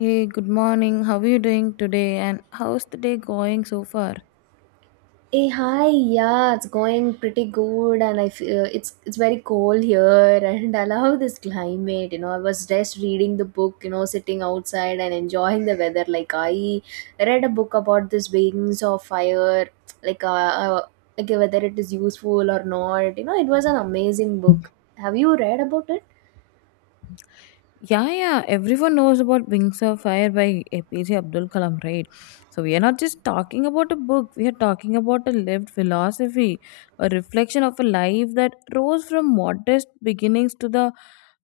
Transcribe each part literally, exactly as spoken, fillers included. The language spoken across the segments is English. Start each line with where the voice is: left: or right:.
left: Hey, good morning. How are you doing today? And how's the day going so far?
right: Hey, hi, yeah, it's going pretty good, and I feel it's it's very cold here, and I love this climate. You know, I was just reading the book, you know, sitting outside and enjoying the weather. Like I read a book about this Wings of Fire, like uh, uh like whether it is useful or not. You know, it was an amazing book. Have you read about it?
left: Yeah, yeah. Everyone knows about Wings of Fire by A P J Abdul Kalam, right? So we are not just talking about a book. We are talking about a lived philosophy, a reflection of a life that rose from modest beginnings to the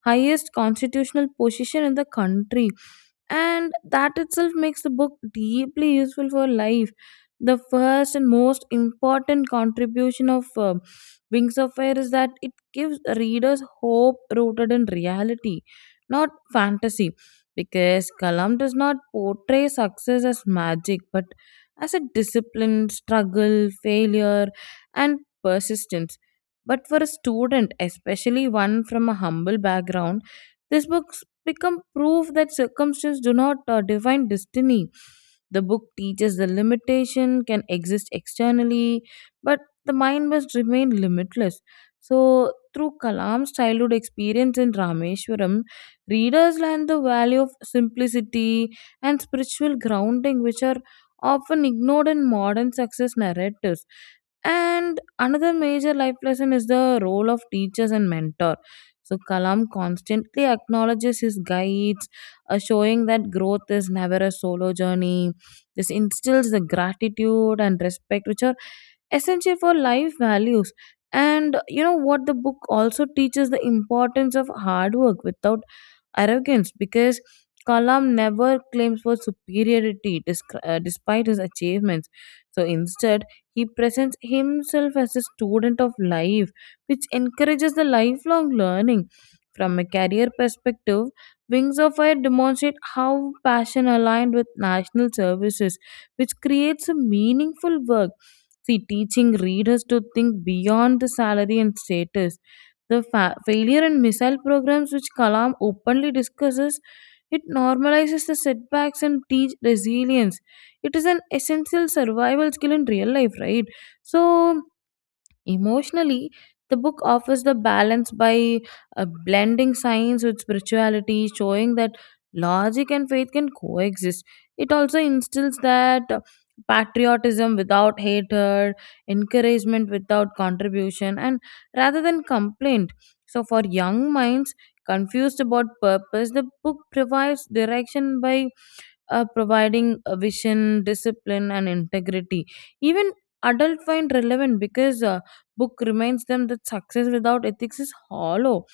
left: highest constitutional position in the country. And that itself makes the book deeply useful for life. The first and most important contribution of uh, Wings of Fire is that it gives readers hope rooted in reality, not fantasy, because Kalam does not portray success as magic but as a discipline, struggle, failure, and persistence. But for a student, especially one from a humble background, this books become proof that circumstances do not uh, define destiny. The book teaches the limitation can exist externally, but the mind must remain limitless. So, through Kalam's childhood experience in Rameshwaram, readers learn the value of simplicity and spiritual grounding, which are often ignored in modern success narratives. And another major life lesson is the role of teachers and mentor. So Kalam constantly acknowledges his guides, uh, showing that growth is never a solo journey. This instills the gratitude and respect, which are essential for life values. And you know what? The book also teaches the importance of hard work without arrogance because Kalam never claims for superiority disc- uh, despite his achievements. So instead, he presents himself as a student of life, which encourages the lifelong learning. From a career perspective, Wings of Fire demonstrate how passion aligned with national services, which creates a meaningful work. See, teaching readers to think beyond the salary and status, the fa- failure in missile programs, which Kalam openly discusses, it normalizes the setbacks and teach resilience. It is an essential survival skill in real life, right? So emotionally, the book offers the balance by uh, blending science with spirituality, showing that logic and faith can coexist. It also instills that uh, patriotism without hatred, encouragement without contribution, and rather than complaint. So, for young minds confused about purpose, the book provides direction by uh, providing a vision, discipline, and integrity. Even adults find relevant because uh, book reminds them that success without ethics is hollow.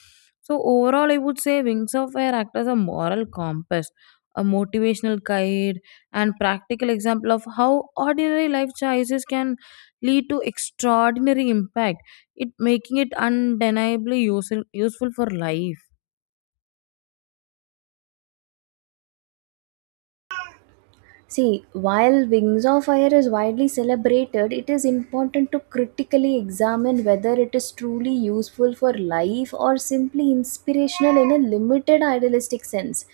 left: So overall, I would say Wings of Fire act as a moral compass, a motivational guide, and practical example of how ordinary life choices can lead to extraordinary impact. It making it undeniably useful useful for life.
right: See, while Wings of Fire is widely celebrated, it is important to critically examine whether it is truly useful for life or simply inspirational in a limited idealistic sense.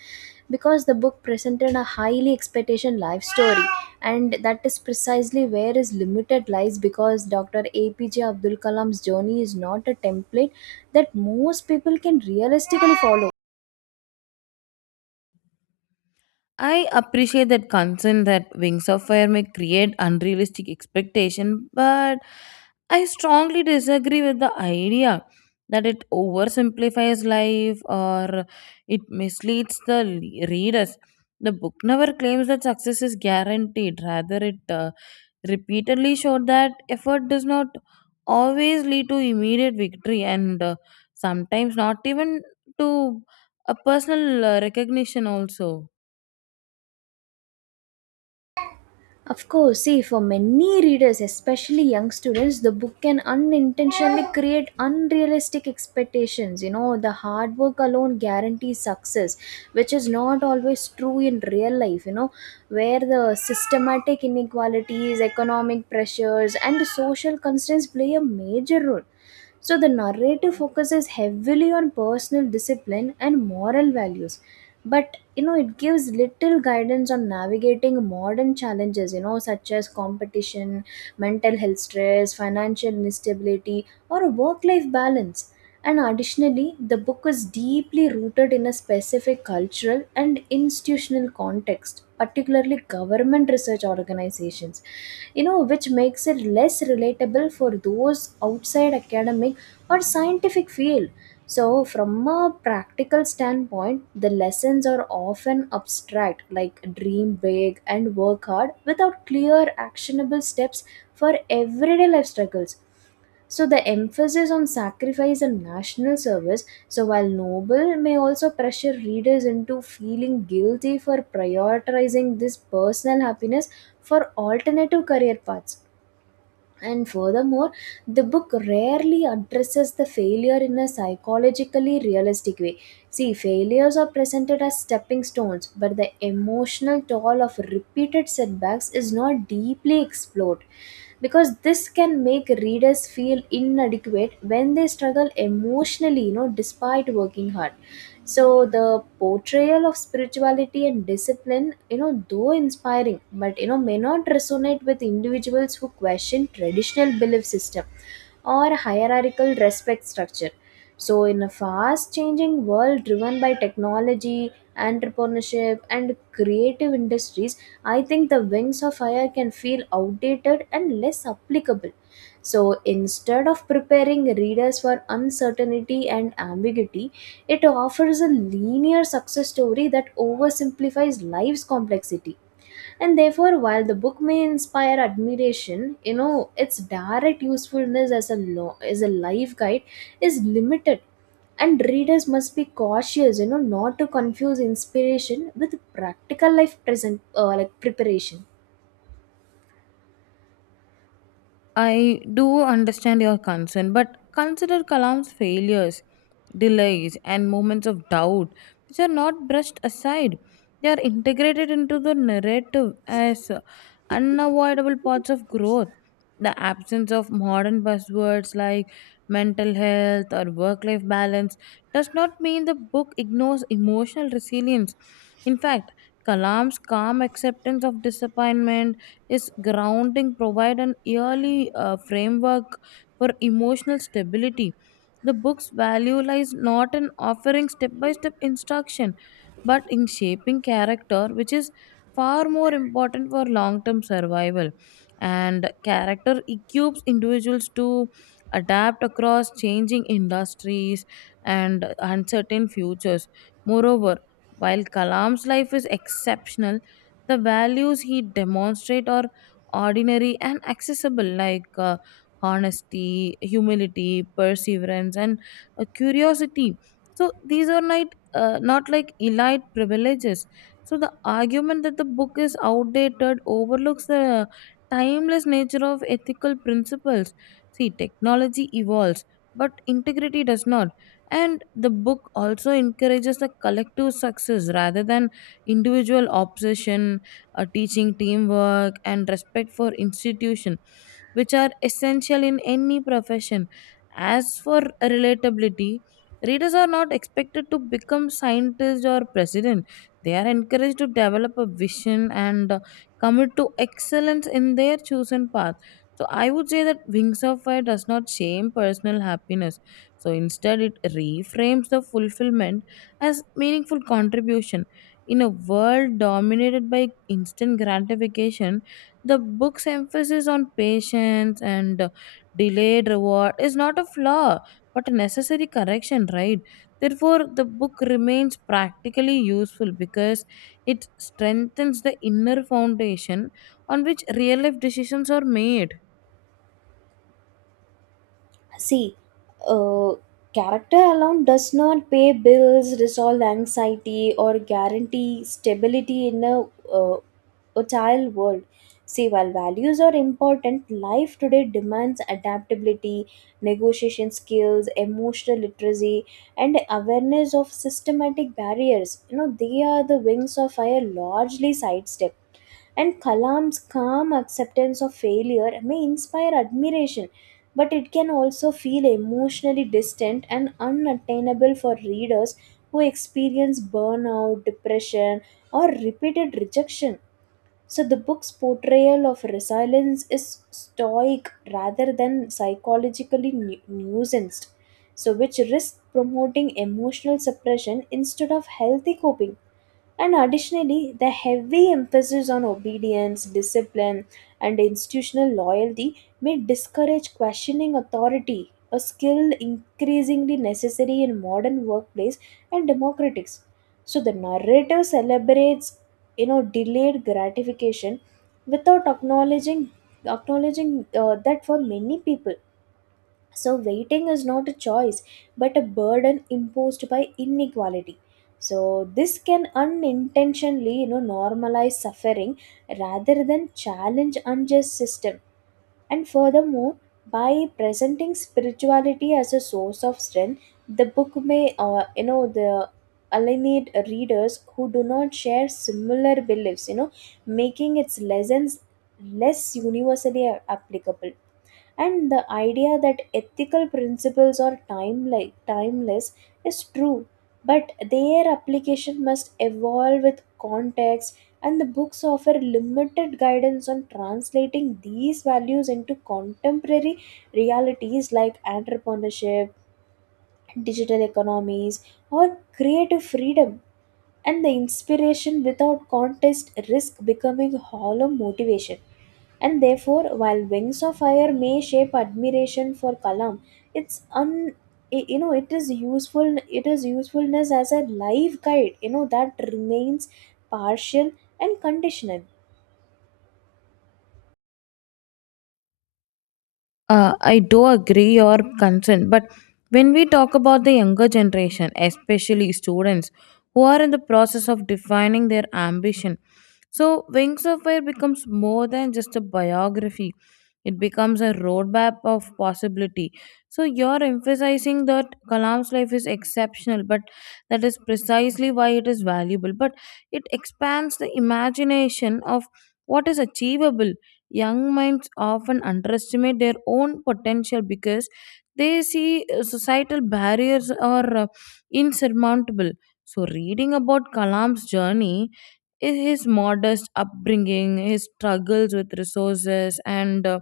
right: Because the book presented a highly expectation life story, and that is precisely where his limited lies. Because Doctor A P J Abdul Kalam's journey is not a template that most people can realistically follow.
left: I appreciate that concern that Wings of Fire may create unrealistic expectation, but I strongly disagree with the idea that it oversimplifies life or it misleads the le- readers. The book never claims that success is guaranteed. Rather, it uh, repeatedly showed that effort does not always lead to immediate victory and uh, sometimes not even to a personal uh, recognition also.
right: Of course, see, for many readers, especially young students, the book can unintentionally create unrealistic expectations. You know, the hard work alone guarantees success, which is not always true in real life, you know, where the systematic inequalities, economic pressures, and social constraints play a major role. So the narrative focuses heavily on personal discipline and moral values, but you know it gives little guidance on navigating modern challenges, you know, such as competition, mental health stress, financial instability, or a work-life balance. And additionally, the book is deeply rooted in a specific cultural and institutional context, particularly government research organizations, you know, which makes it less relatable for those outside academic or scientific field. So, from a practical standpoint, the lessons are often abstract, like dream big and work hard, without clear, actionable steps for everyday life struggles. So the emphasis on sacrifice and national service, so while noble, may also pressure readers into feeling guilty for prioritizing this personal happiness for alternative career paths. And furthermore, the book rarely addresses the failure in a psychologically realistic way. See, failures are presented as stepping stones, but the emotional toll of repeated setbacks is not deeply explored because this can make readers feel inadequate when they struggle emotionally, you know, despite working hard. So the portrayal of spirituality and discipline, you know, though inspiring, but you know may not resonate with individuals who question traditional belief system or hierarchical respect structure. So in a fast changing world driven by technology, entrepreneurship, and creative industries, I think the Wings of Fire can feel outdated and less applicable. So instead of preparing readers for uncertainty and ambiguity, it offers a linear success story that oversimplifies life's complexity. And therefore, while the book may inspire admiration, you know, its direct usefulness as a law, as a life guide is limited, and readers must be cautious, you know, not to confuse inspiration with practical life present uh, like preparation.
left: I do understand your concern, but consider Kalam's failures, delays, and moments of doubt, which are not brushed aside. They are integrated into the narrative as unavoidable parts of growth. The absence of modern buzzwords like mental health or work life balance does not mean the book ignores emotional resilience. In fact, Kalam's calm acceptance of disappointment is grounding provide an yearly uh, framework for emotional stability. The book's value lies not in offering step by step instruction, but in shaping character, which is far more important for long term survival, and character equips individuals to adapt across changing industries and uncertain futures. Moreover, while Kalam's life is exceptional, the values he demonstrate are ordinary and accessible, like uh, honesty, humility, perseverance, and uh, curiosity. So these are not uh, not like elite privileges. So the argument that the book is outdated overlooks the timeless nature of ethical principles. See, technology evolves, but integrity does not. And the book also encourages the collective success rather than individual obsession, uh, teaching teamwork and respect for institution, which are essential in any profession. As for relatability, readers are not expected to become scientists or president. They are encouraged to develop a vision and uh, commit to excellence in their chosen path. So I would say that Wings of Fire does not shame personal happiness. So instead, it reframes the fulfillment as meaningful contribution. In a world dominated by instant gratification, the book's emphasis on patience and uh, delayed reward is not a flaw, but a necessary correction, right? Therefore, the book remains practically useful because it strengthens the inner foundation on which real life decisions are made.
right: See, uh, character alone does not pay bills, resolve anxiety, or guarantee stability in a uh, fertile world. See, while values are important, life today demands adaptability, negotiation skills, emotional literacy, and awareness of systematic barriers. You know, they are the Wings of Fire largely sidestepped. And Kalam's calm acceptance of failure may inspire admiration, but it can also feel emotionally distant and unattainable for readers who experience burnout, depression, or repeated rejection. So the book's portrayal of resilience is stoic rather than psychologically nu- nuanced, so which risks promoting emotional suppression instead of healthy coping. And additionally, the heavy emphasis on obedience, discipline, and institutional loyalty may discourage questioning authority, a skill increasingly necessary in modern workplace and democratics. So the narrative celebrates, you know, delayed gratification without acknowledging acknowledging uh, that for many people, so, waiting is not a choice but a burden imposed by inequality. So, this can unintentionally, you know, normalize suffering rather than challenge unjust system. And furthermore, by presenting spirituality as a source of strength, the book may, uh, you know, the alienate readers who do not share similar beliefs, you know, making its lessons less universally applicable. And the idea that ethical principles are timeless, timeless is true, but their application must evolve with context, and the books offer limited guidance on translating these values into contemporary realities like entrepreneurship, digital economies, or creative freedom. And the inspiration without contest risk becoming hollow motivation. And therefore, while Wings of Fire may shape admiration for Kalam, it's un i- you know it is useful, it is usefulness as a life guide, you know, that remains partial and conditional.
left: Uh, I do agree your concern, but when we talk about the younger generation, especially students who are in the process of defining their ambition, so, Wings of Fire becomes more than just a biography, it becomes a roadmap of possibility. So, you're emphasizing that Kalam's life is exceptional, but that is precisely why it is valuable. But it expands the imagination of what is achievable. Young minds often underestimate their own potential because they see uh, societal barriers are uh, insurmountable. So, reading about Kalam's journey, i- his modest upbringing, his struggles with resources, and uh,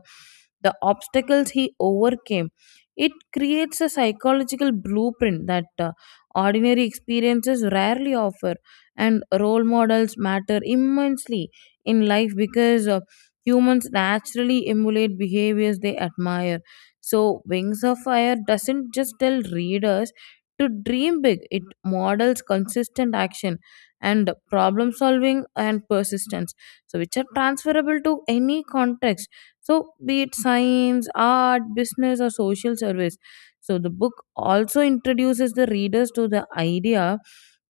left: the obstacles he overcame. It creates a psychological blueprint that uh, ordinary experiences rarely offer, and role models matter immensely in life because uh, humans naturally emulate behaviors they admire. So, Wings of Fire doesn't just tell readers to dream big, it models consistent action and problem solving and persistence, so which are transferable to any context, so be it science, art, business, or social service. So the book also introduces the readers to the idea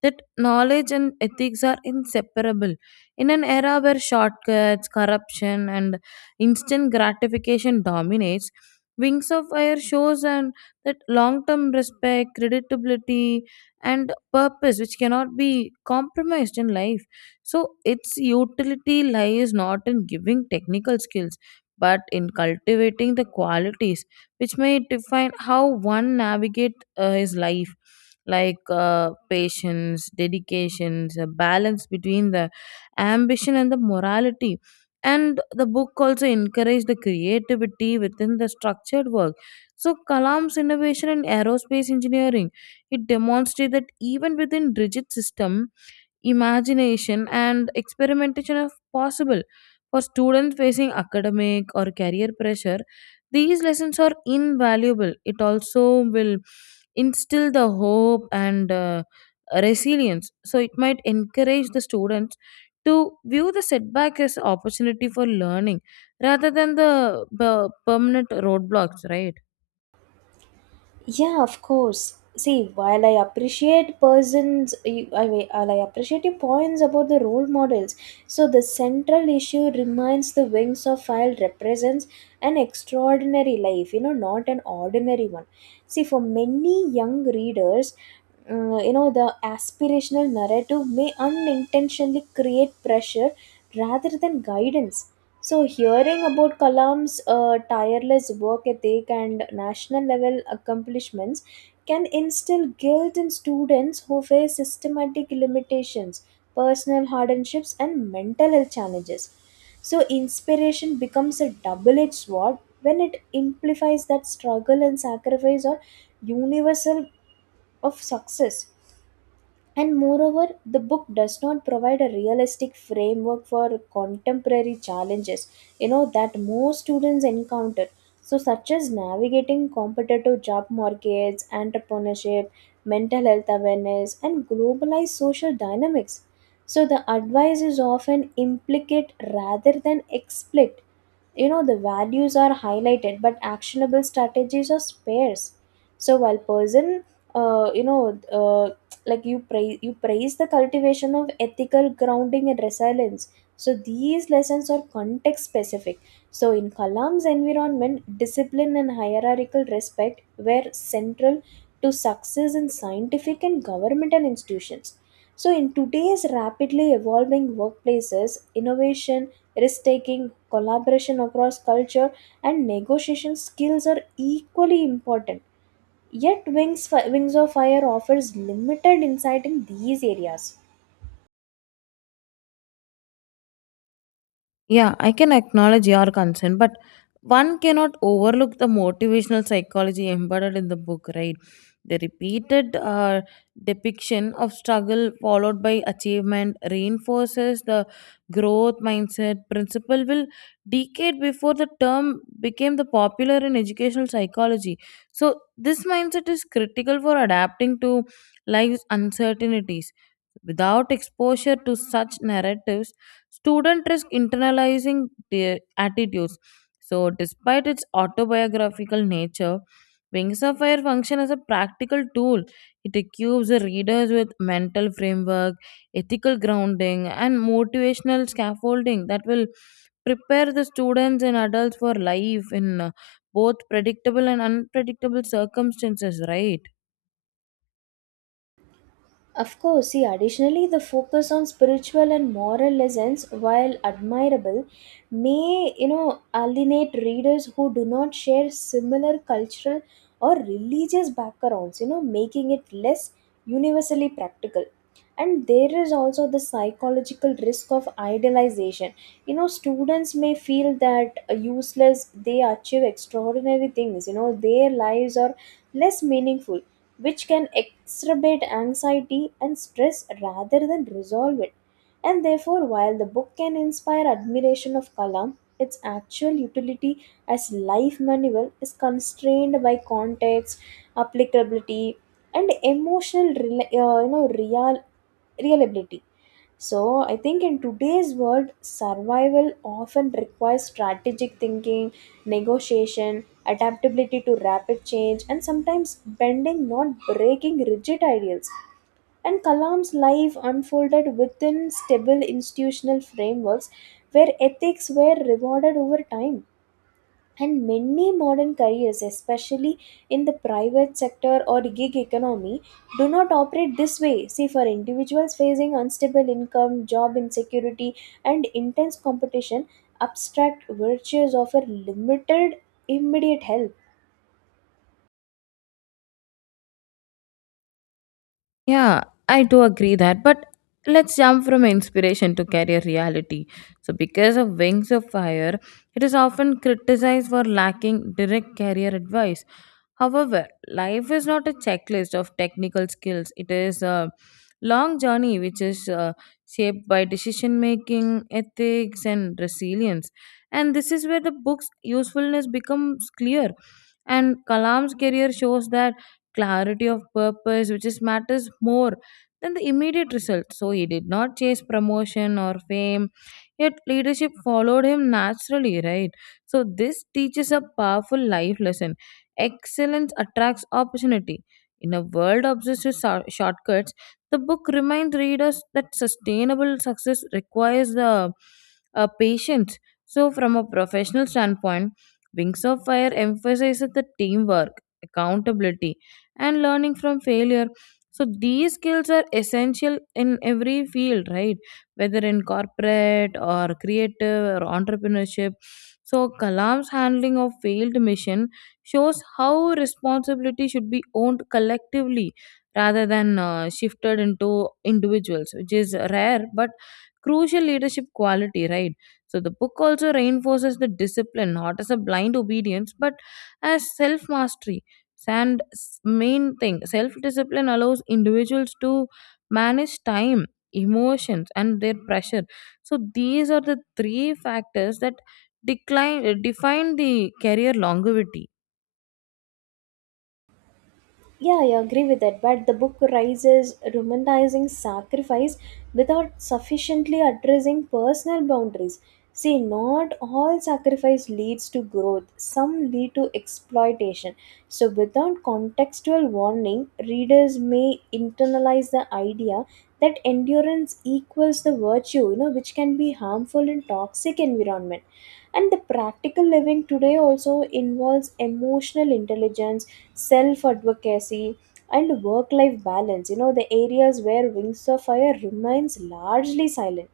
left: that knowledge and ethics are inseparable. In an era where shortcuts, corruption, and instant gratification dominates, Wings of Fire shows and that long-term respect, creditability, and purpose, which cannot be compromised in life. So its utility lies not in giving technical skills, but in cultivating the qualities which may define how one navigates uh, his life, like uh, patience, dedications, a balance between the ambition and the morality. And the book also encouraged the creativity within the structured work. So Kalam's innovation in aerospace engineering, it demonstrated that even within rigid system, imagination and experimentation are possible. For students facing academic or career pressure, these lessons are invaluable. It also will instill the hope and uh, resilience. So it might encourage the students to view the setback as opportunity for learning rather than the uh, permanent roadblocks, right?
right: Yeah, of course. See, while I appreciate persons, I, I, while I appreciate your points about the role models. So the central issue remains the Wings of Fire represents an extraordinary life, you know, not an ordinary one. See, for many young readers, uh, you know, the aspirational narrative may unintentionally create pressure rather than guidance. So, hearing about Kalam's uh, tireless work ethic and national level accomplishments can instill guilt in students who face systematic limitations, personal hardships, and mental health challenges. So, inspiration becomes a double edged sword when it implies that struggle and sacrifice are universal of success. And moreover, the book does not provide a realistic framework for contemporary challenges, you know, that most students encounter. So, such as navigating competitive job markets, entrepreneurship, mental health awareness, and globalized social dynamics. So, the advice is often implicate rather than explicit. You know, the values are highlighted, but actionable strategies are sparse. So, while person uh, you know, uh, like you praise you praise the cultivation of ethical grounding and resilience. So these lessons are context specific. So in Kalam's environment, discipline and hierarchical respect were central to success in scientific and governmental institutions. So in today's rapidly evolving workplaces, innovation, risk taking, collaboration across culture, and negotiation skills are equally important. Yet, Wings, Fi- Wings of Fire offers limited insight in these areas.
left: Yeah, I can acknowledge your concern, but one cannot overlook the motivational psychology embedded in the book, right? The repeated uh, depiction of struggle followed by achievement reinforces the growth mindset principle will decade before the term became the popular in educational psychology. So this mindset is critical for adapting to life's uncertainties. Without exposure to such narratives, student risk internalizing their attitudes. So, despite its autobiographical nature, Wings of Fire function as a practical tool. It equips the readers with mental framework, ethical grounding, and motivational scaffolding that will prepare the students and adults for life in uh, both predictable and unpredictable circumstances, right?
right: Of course, see, additionally, the focus on spiritual and moral lessons, while admirable, may, you know, alienate readers who do not share similar cultural or religious backgrounds, you know, making it less universally practical. And there is also the psychological risk of idealization. You know, students may feel that uh, useless, they achieve extraordinary things, you know, their lives are less meaningful, which can exacerbate anxiety and stress rather than resolve it. And therefore, while the book can inspire admiration of Kalam, its actual utility as life manual is constrained by context, applicability, and emotional rela- uh, you know real reliability. So, I think in today's world, survival often requires strategic thinking, negotiation, adaptability to rapid change, and sometimes bending, not breaking rigid ideals. And Kalam's life unfolded within stable institutional frameworks where ethics were rewarded over time. And many modern careers, especially in the private sector or gig economy, do not operate this way. See, for individuals facing unstable income, job insecurity, and intense competition, abstract virtues offer limited immediate help.
left: Yeah, I do agree that. But let's jump from inspiration to career reality. So, because of Wings of Fire, it is often criticized for lacking direct career advice. However, life is not a checklist of technical skills, it is a long journey which is uh, shaped by decision making, ethics, and resilience. And this is where the book's usefulness becomes clear. And Kalam's career shows that clarity of purpose, which is matters more than the immediate result. So he did not chase promotion or fame, yet leadership followed him naturally, right? So this teaches a powerful life lesson. Excellence attracts opportunity. In a world obsessed with shor- shortcuts, the book reminds readers that sustainable success requires the uh, patience. So, from a professional standpoint, Wings of Fire emphasizes the teamwork, accountability, and learning from failure. So these skills are essential in every field, right? Whether in corporate or creative or entrepreneurship. So Kalam's handling of failed mission shows how responsibility should be owned collectively rather than uh, shifted into individuals, which is rare but crucial leadership quality, right? So the book also reinforces the discipline, not as a blind obedience, but as self mastery. And s- main thing, self discipline allows individuals to manage time, emotions, and their pressure. So these are the three factors that decline define the career longevity.
right: Yeah, I agree with that. But the book raises romanticizing sacrifice without sufficiently addressing personal boundaries. See, not all sacrifice leads to growth, some lead to exploitation. So, without contextual warning, readers may internalize the idea that endurance equals the virtue, you know, which can be harmful in toxic environment. And the practical living today also involves emotional intelligence, self advocacy, and work life balance, you know, the areas where Wings of Fire remains largely silent.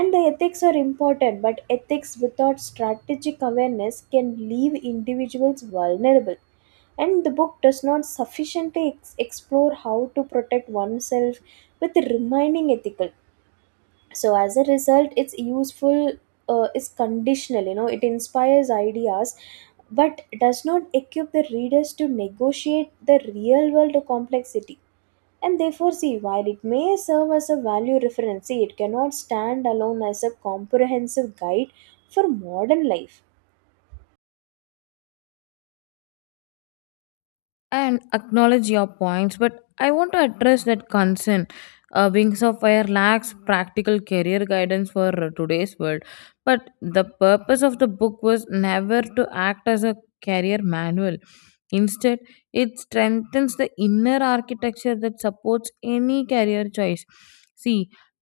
right: And the ethics are important, but ethics without strategic awareness can leave individuals vulnerable, and the book does not sufficiently ex- explore how to protect oneself with remaining ethical. So as a result, it's useful, uh, is conditional. You know, it inspires ideas but does not equip the readers to negotiate the real world complexity. And therefore, see, while it may serve as a value reference, see, it cannot stand alone as a comprehensive guide for modern life.
left: And acknowledge your points, but I want to address that concern. uh, Wings of Fire lacks practical career guidance for uh, today's world, but the purpose of the book was never to act as a career manual. Instead, it strengthens the inner architecture that supports any career choice. See,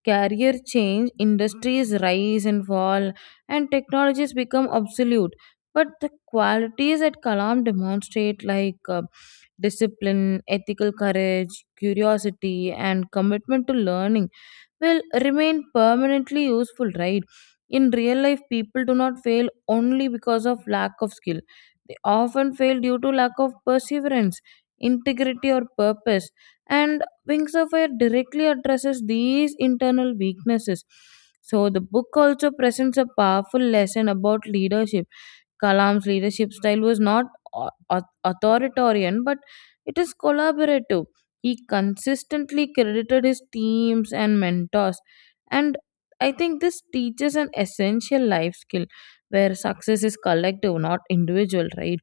left: career change, industries rise and fall, and technologies become obsolete, but the qualities that Kalam demonstrate, like uh, discipline, ethical courage, curiosity, and commitment to learning will remain permanently useful, right? In real life, people do not fail only because of lack of skill. They often fail due to lack of perseverance, integrity, or purpose. And Wings of Fire directly addresses these internal weaknesses. So, the book also presents a powerful lesson about leadership. Kalam's leadership style was not au- au- authoritarian, but it is collaborative. He consistently credited his teams and mentors, and I think this teaches an essential life skill where success is collective, not individual, right?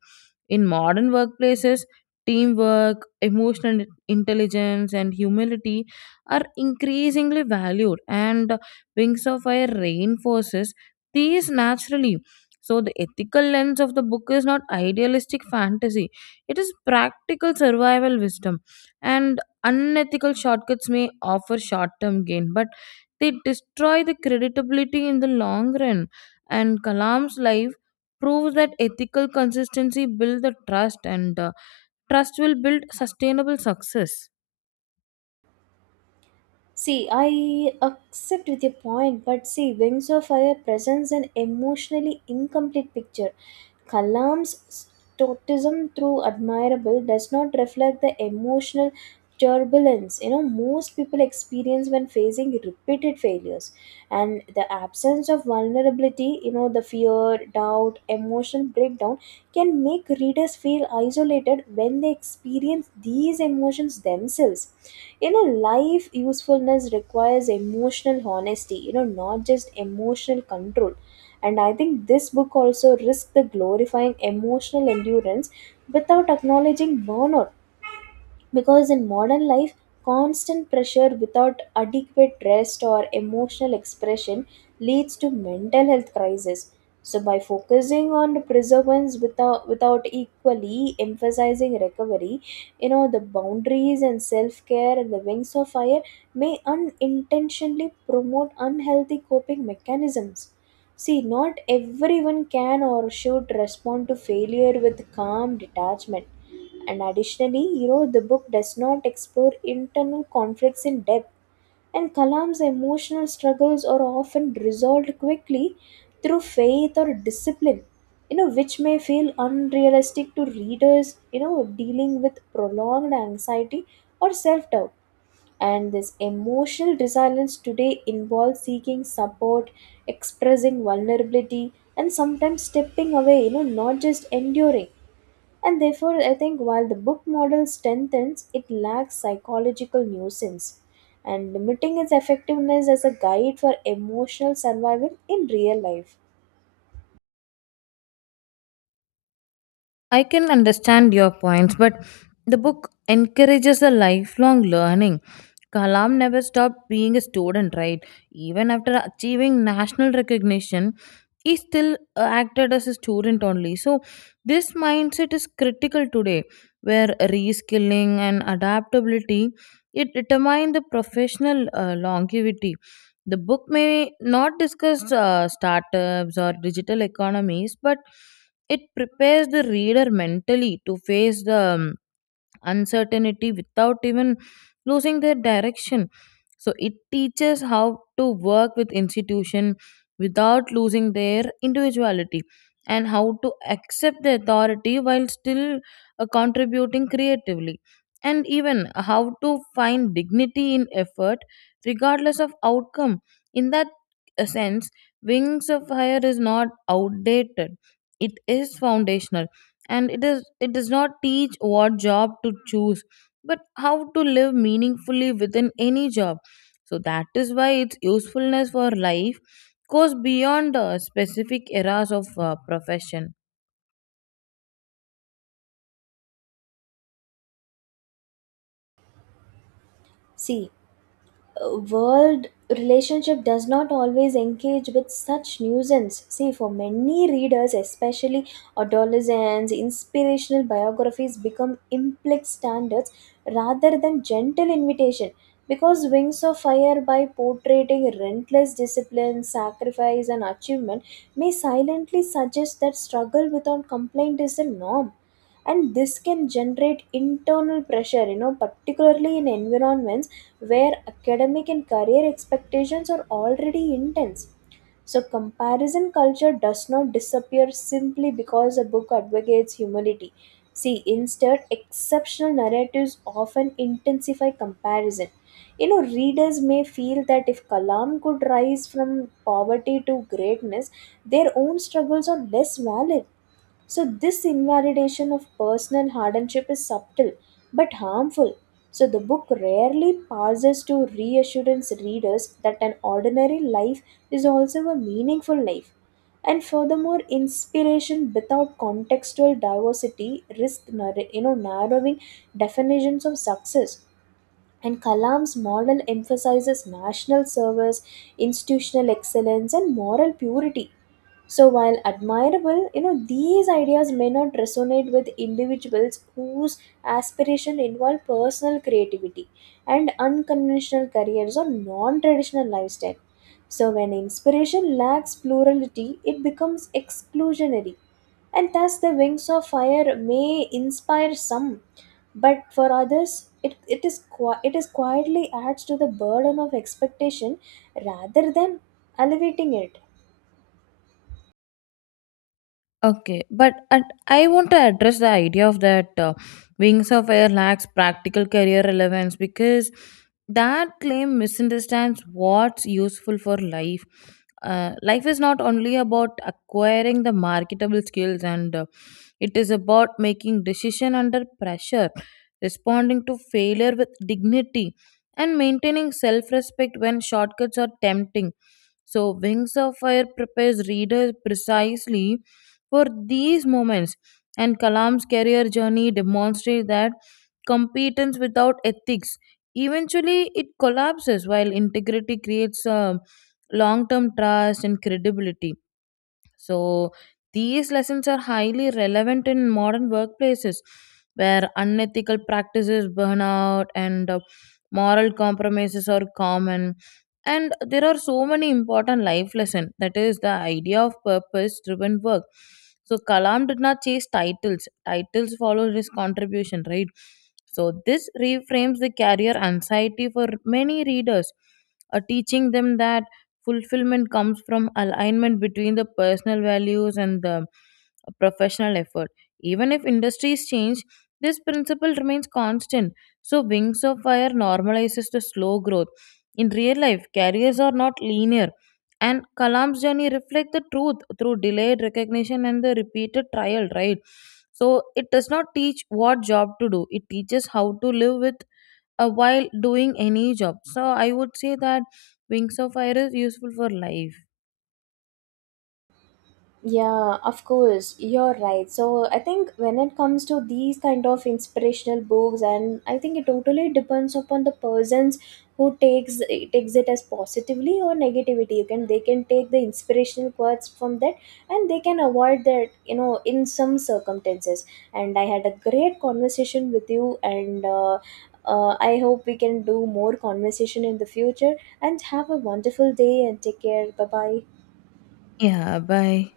left: In modern workplaces, teamwork, emotional intelligence, and humility are increasingly valued, and Wings of Fire reinforces these naturally. So, the ethical lens of the book is not idealistic fantasy, it is practical survival wisdom. And unethical shortcuts may offer short term gain, but they destroy the creditability in the long run. And Kalam's life proves that ethical consistency builds the trust, and uh, trust will build sustainable success.
right: See, I accept with your point, but see, Wings of Fire presents an emotionally incomplete picture. Kalam's stoicism through admirable does not reflect the emotional turbulence, you know, most people experience when facing repeated failures. And the absence of vulnerability, you know, the fear doubt emotional breakdown can make readers feel isolated when they experience these emotions themselves. You know, life usefulness requires emotional honesty, you know, not just emotional control. And I think this book also risks the glorifying emotional endurance without acknowledging burnout, because in modern life constant pressure without adequate rest or emotional expression leads to mental health crisis. So by focusing on preservance without without equally emphasizing recovery, you know, the boundaries and self care, and the Wings of Fire may unintentionally promote unhealthy coping mechanisms. See, not everyone can or should respond to failure with calm detachment. And additionally, you know, the book does not explore internal conflicts in depth, and Kalam's emotional struggles are often resolved quickly through faith or discipline, you know, which may feel unrealistic to readers, you know, dealing with prolonged anxiety or self doubt. And this emotional resilience today involves seeking support, expressing vulnerability, and sometimes stepping away, you know, not just enduring. And therefore, I think while the book model strengthens, it lacks psychological nuisance, and limiting its effectiveness as a guide for emotional survival in real life.
left: I can understand your points, but the book encourages a lifelong learning. Kalam never stopped being a student, right? Even after achieving national recognition, he still uh, acted as a student only. So, this mindset is critical today, where reskilling and adaptability it determine the professional uh, longevity. The book may not discuss uh, startups or digital economies, but it prepares the reader mentally to face the um, uncertainty without even losing their direction. So it teaches how to work with institution without losing their individuality, and how to accept the authority while still uh, contributing creatively, and even how to find dignity in effort regardless of outcome. In that uh, sense, Wings of Fire is not outdated, it is foundational, and it is it does not teach what job to choose, but how to live meaningfully within any job. So that is why its usefulness for life goes beyond uh, specific eras of uh, profession.
right: See, uh, world relationship does not always engage with such nuisance. See, for many readers, especially adolescents, inspirational biographies become implicit standards rather than gentle invitation. Because Wings of Fire, by portraying relentless discipline, sacrifice, and achievement, may silently suggest that struggle without complaint is the norm, and this can generate internal pressure, you know, particularly in environments where academic and career expectations are already intense. So, comparison culture does not disappear simply because a book advocates humility. See, instead, exceptional narratives often intensify comparison. You know, readers may feel that if Kalam could rise from poverty to greatness, their own struggles are less valid. So, this invalidation of personal hardship is subtle but harmful. So the book rarely pauses to reassurance readers that an ordinary life is also a meaningful life. And furthermore, inspiration without contextual diversity risks nar- you know, narrowing definitions of success. And Kalam's model emphasizes national service, institutional excellence, and moral purity. So, while admirable, you know, these ideas may not resonate with individuals whose aspiration involve personal creativity and unconventional careers or non traditional lifestyle. So, when inspiration lacks plurality, it becomes exclusionary, and thus the Wings of Fire may inspire some, but for others it, it is qui- it is quietly adds to the burden of expectation rather than alleviating it.
left: Okay, but and I want to address the idea of that uh, Wings of Air lacks practical career relevance because that claim misunderstands what's useful for life. Uh, life is not only about acquiring the marketable skills, and uh, it is about making decision under pressure, responding to failure with dignity, and maintaining self-respect when shortcuts are tempting. So, Wings of Fire prepares readers precisely for these moments, and Kalam's career journey demonstrates that competence without ethics eventually it collapses, while integrity creates a long-term trust and credibility. So these lessons are highly relevant in modern workplaces where unethical practices, burnout, and uh, moral compromises are common. And there are so many important life lessons. That is the idea of purpose driven work. So Kalam did not chase titles. Titles followed his contribution, right? So this reframes the career anxiety for many readers, uh, teaching them that fulfillment comes from alignment between the personal values and the professional effort. Even if industries change, this principle remains constant. So, Wings of Fire normalizes the slow growth. In real life, careers are not linear, and Kalam's journey reflects the truth through delayed recognition and the repeated trial, right? So, it does not teach what job to do, it teaches how to live with, uh, while doing any job. So I would say that Wings of Fire is useful for life.
right: Yeah, of course, you're right. So I think when it comes to these kind of inspirational books, and I think it totally depends upon the persons who takes takes it as positively or negativity. You can They can take the inspirational quotes from that, and they can avoid that, you know, in some circumstances. And I had a great conversation with you, and uh, uh, I hope we can do more conversation in the future. And have a wonderful day, and take care. Bye bye.
left: Yeah, bye.